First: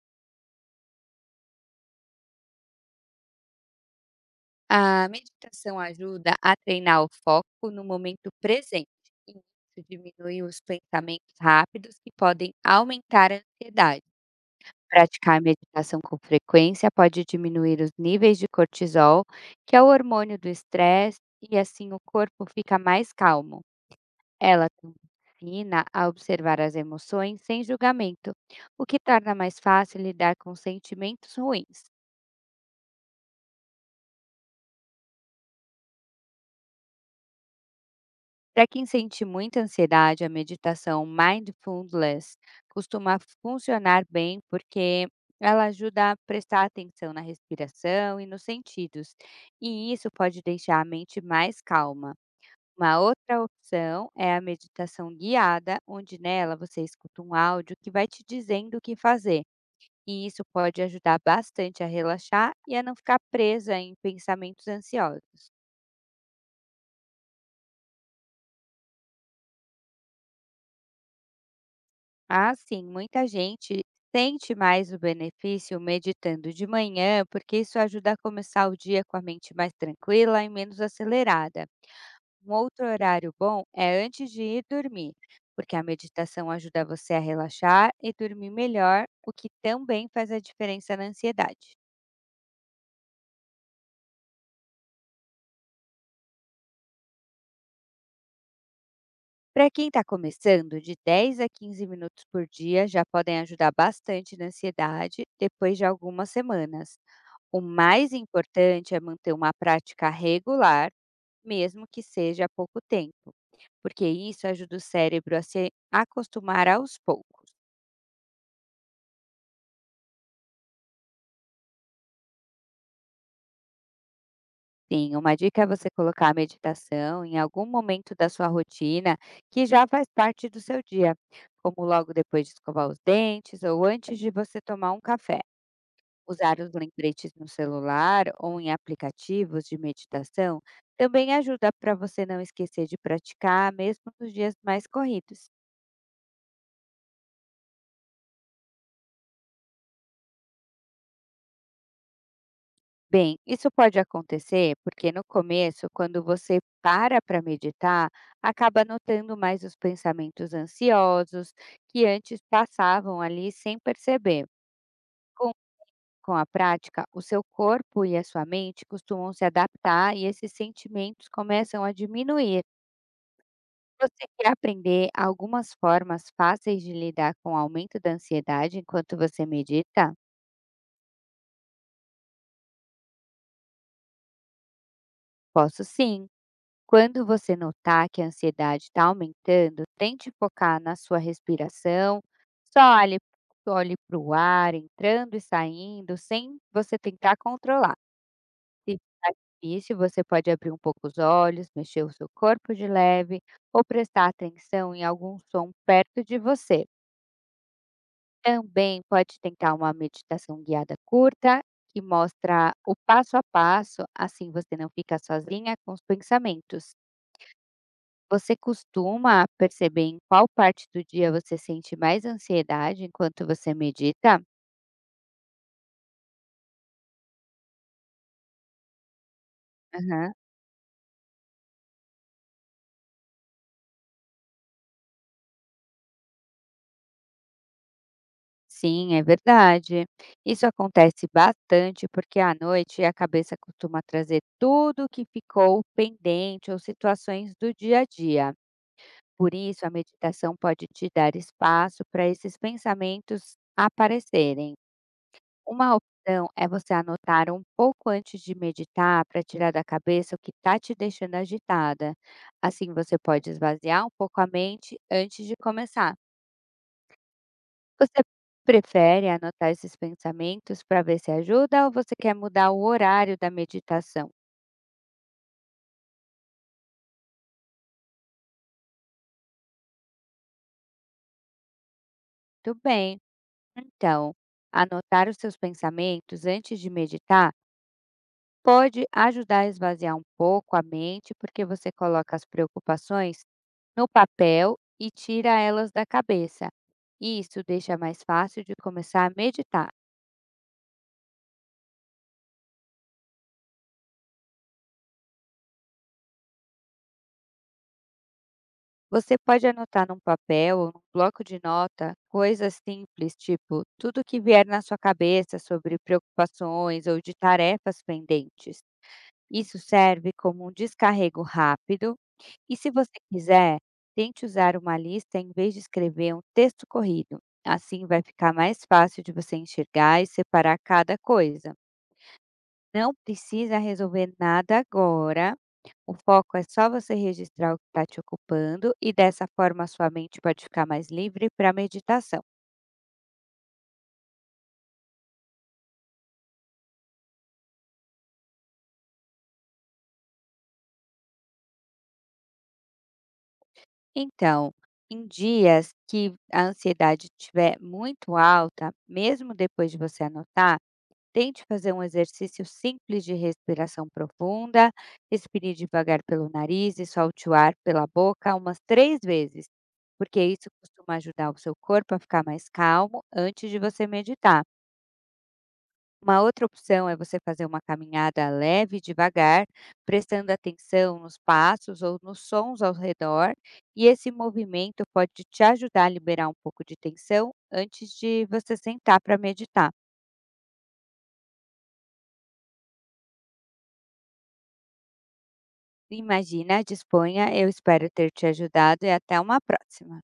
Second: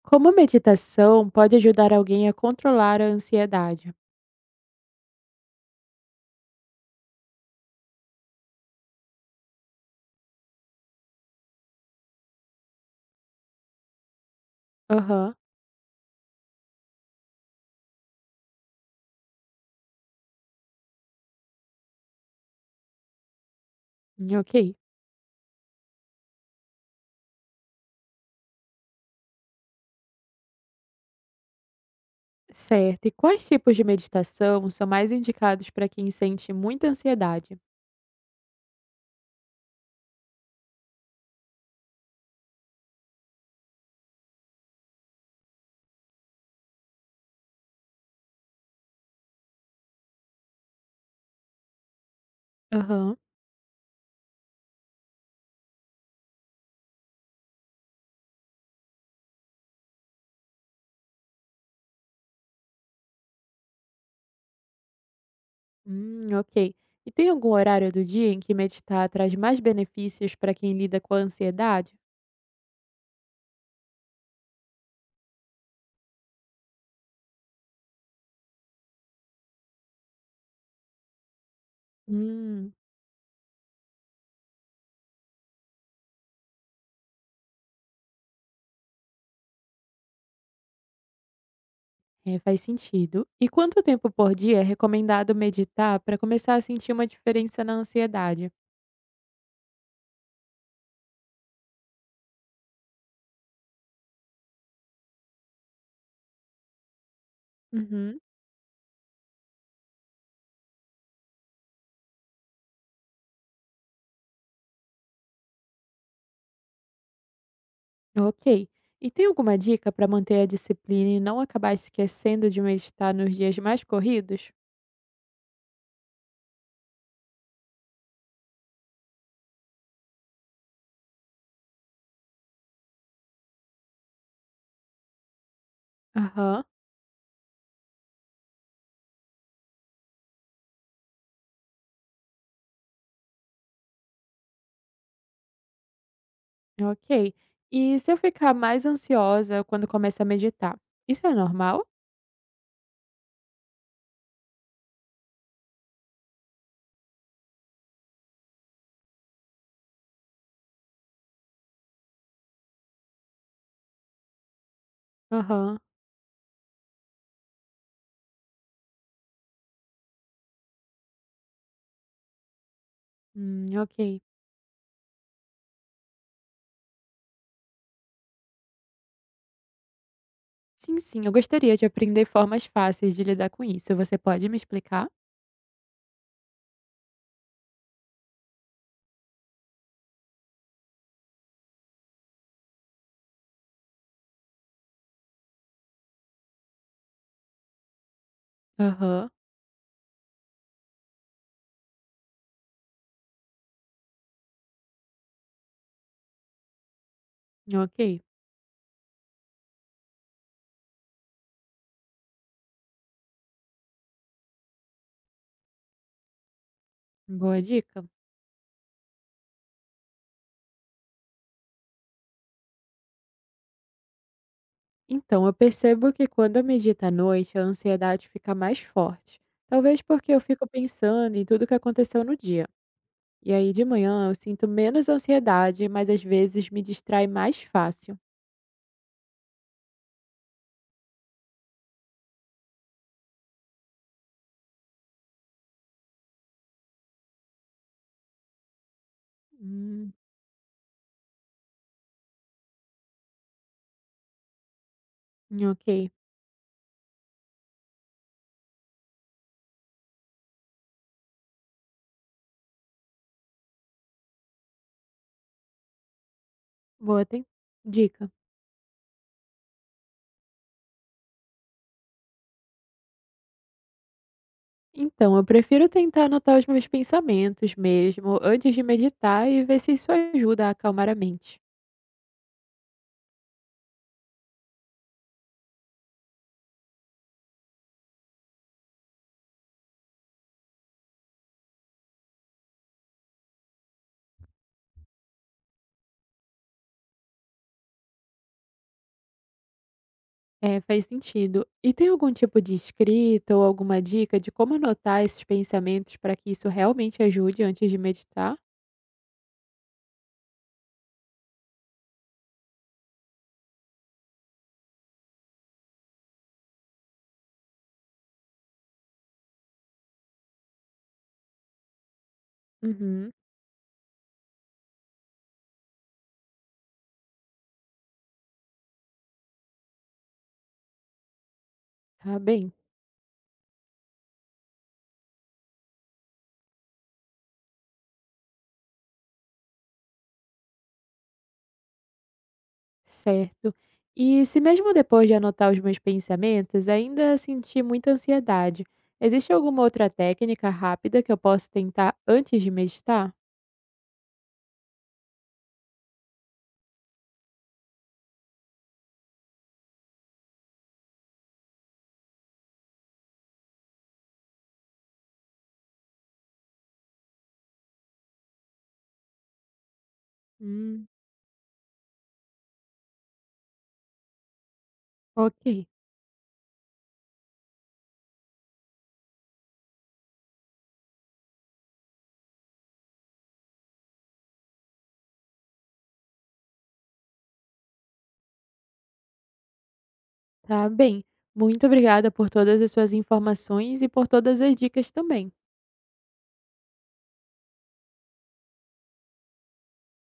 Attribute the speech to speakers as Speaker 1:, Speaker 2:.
Speaker 1: Como a meditação pode ajudar alguém a controlar a ansiedade?
Speaker 2: A meditação ajuda a treinar o foco no momento presente, e isso diminui os pensamentos rápidos que podem aumentar a ansiedade.
Speaker 1: Aham,
Speaker 2: Praticar meditação com frequência pode diminuir os níveis de cortisol, que é o hormônio do estresse, e assim o corpo fica mais calmo.
Speaker 1: ok.
Speaker 2: Ela também ensina a observar as emoções sem julgamento, o que torna mais fácil lidar com sentimentos ruins.
Speaker 1: Certo. E quais tipos de meditação são mais indicados para quem sente muita ansiedade?
Speaker 2: Para quem sente muita ansiedade, a meditação mindfulness costuma funcionar bem porque ela ajuda a prestar atenção na respiração e nos sentidos, e isso pode deixar a mente mais calma. Uma
Speaker 1: Aham,
Speaker 2: outra opção é a meditação guiada, onde nela você escuta um áudio que vai te dizendo o que fazer. E isso pode ajudar bastante a relaxar e a não ficar presa em pensamentos ansiosos.
Speaker 1: ok. E tem algum horário do dia em que meditar traz mais benefícios para quem lida com a ansiedade?
Speaker 2: Ah, sim, muita gente sente mais o benefício meditando de manhã, porque isso ajuda a começar o dia com a mente mais tranquila e menos acelerada. Um
Speaker 1: Hum,
Speaker 2: outro horário bom é antes de ir dormir, porque a meditação ajuda você a relaxar e dormir melhor, o que também faz a diferença na ansiedade.
Speaker 1: é, faz sentido. E quanto tempo por dia é recomendado meditar para começar a sentir uma diferença na ansiedade?
Speaker 2: Para quem está começando, de 10 a 15 minutos por dia já podem ajudar bastante na ansiedade depois de algumas semanas. O mais
Speaker 1: Uhum.
Speaker 2: importante é manter uma prática regular, mesmo que seja há pouco tempo, porque isso ajuda o cérebro a se acostumar aos poucos.
Speaker 1: Ok. E tem alguma dica para manter a disciplina e não acabar esquecendo de meditar nos dias mais corridos?
Speaker 2: Sim, uma dica é você colocar a meditação em algum momento da sua rotina que já faz parte do seu dia, como logo depois de escovar os dentes ou antes de você tomar um café. Usar
Speaker 1: Aham,
Speaker 2: os lembretes no celular ou em aplicativos de meditação também ajuda para você não esquecer de praticar, mesmo nos dias mais corridos.
Speaker 1: ok. E se eu ficar mais ansiosa quando começo a meditar? Isso é normal?
Speaker 2: Bem, isso pode acontecer porque no começo, quando você para para meditar, acaba notando mais os pensamentos ansiosos que antes passavam ali sem perceber. Com,
Speaker 1: Aham,
Speaker 2: com a prática, o seu corpo e a sua mente costumam se adaptar e esses sentimentos começam a diminuir.
Speaker 1: ok.
Speaker 2: Você quer aprender algumas formas fáceis de lidar com o aumento da ansiedade enquanto você medita?
Speaker 1: Sim, sim, eu gostaria de aprender formas fáceis de lidar com isso. Você pode me explicar?
Speaker 2: Posso sim. Quando você notar que a ansiedade está aumentando, tente focar na sua respiração, só olhe para o ar entrando e saindo, sem você tentar controlar. Se
Speaker 1: Aham,
Speaker 2: ficar difícil, você pode abrir um pouco os olhos, mexer o seu corpo de leve ou prestar atenção em algum som perto de você.
Speaker 1: ok.
Speaker 2: Também pode tentar uma meditação guiada curta, que mostra o passo a passo, assim você não fica sozinha com os pensamentos.
Speaker 1: Boa dica.
Speaker 2: Você costuma perceber em qual parte do dia você sente mais ansiedade enquanto você medita?
Speaker 1: Então, eu percebo que quando eu medito à noite, a ansiedade fica mais forte. Talvez porque
Speaker 2: Aham.
Speaker 1: eu fico pensando em tudo que aconteceu no dia. E aí de manhã eu sinto menos ansiedade, mas às vezes me distrai mais fácil.
Speaker 2: Sim, é verdade. Isso acontece bastante porque à noite a cabeça costuma trazer tudo que ficou pendente ou situações do dia a dia. Por isso, a
Speaker 1: Hum,
Speaker 2: meditação pode te dar espaço para esses pensamentos aparecerem. Uma
Speaker 1: ok.
Speaker 2: opção é você anotar um pouco antes de meditar para tirar da cabeça o que está te deixando agitada. Assim, você pode esvaziar um pouco a mente antes de começar.
Speaker 1: Boa
Speaker 2: Você
Speaker 1: dica.
Speaker 2: prefere anotar esses pensamentos para ver se ajuda ou você quer mudar o horário da meditação?
Speaker 1: Então, eu prefiro tentar anotar os meus pensamentos mesmo antes de meditar e ver se isso ajuda a acalmar a mente.
Speaker 2: Tudo bem. Então, anotar os seus pensamentos antes de meditar pode ajudar a esvaziar um pouco a mente, porque você coloca as preocupações no papel e tira elas da cabeça. E isso deixa mais fácil de começar a meditar.
Speaker 1: É, faz sentido. E tem algum tipo de escrita ou alguma dica de como anotar esses pensamentos para que isso realmente ajude antes de meditar?
Speaker 2: Você pode anotar num papel ou num bloco de nota coisas simples, tipo tudo que vier na sua cabeça sobre preocupações ou de tarefas pendentes. Isso serve como um descarrego rápido. E se você
Speaker 1: Uhum,
Speaker 2: quiser, tente usar uma lista em vez de escrever um texto corrido. Assim vai ficar mais fácil de você enxergar e separar cada coisa.
Speaker 1: tá bem.
Speaker 2: Não precisa resolver nada agora. O foco é só você registrar o que está te ocupando e dessa forma sua mente pode ficar mais livre para a meditação.
Speaker 1: Certo. E se mesmo depois de anotar os meus pensamentos, ainda sentir muita ansiedade, existe alguma outra técnica rápida que eu posso tentar antes de meditar?
Speaker 2: Então, em dias que a ansiedade estiver muito alta, mesmo depois de você anotar, tente fazer um exercício simples de respiração profunda. Respire devagar pelo nariz e solte o ar pela boca umas três vezes, porque isso
Speaker 1: Hum,
Speaker 2: costuma ajudar o seu corpo a ficar mais calmo antes de você meditar.
Speaker 1: ok.
Speaker 2: Uma outra opção é você fazer uma caminhada leve e devagar, prestando atenção nos passos ou nos sons ao redor, e esse movimento pode te ajudar a liberar um pouco de tensão antes de você sentar para meditar.
Speaker 1: Tá bem. Muito obrigada por todas as suas informações e por todas as dicas também.
Speaker 2: Imagina, disponha, eu espero ter te ajudado e até uma próxima.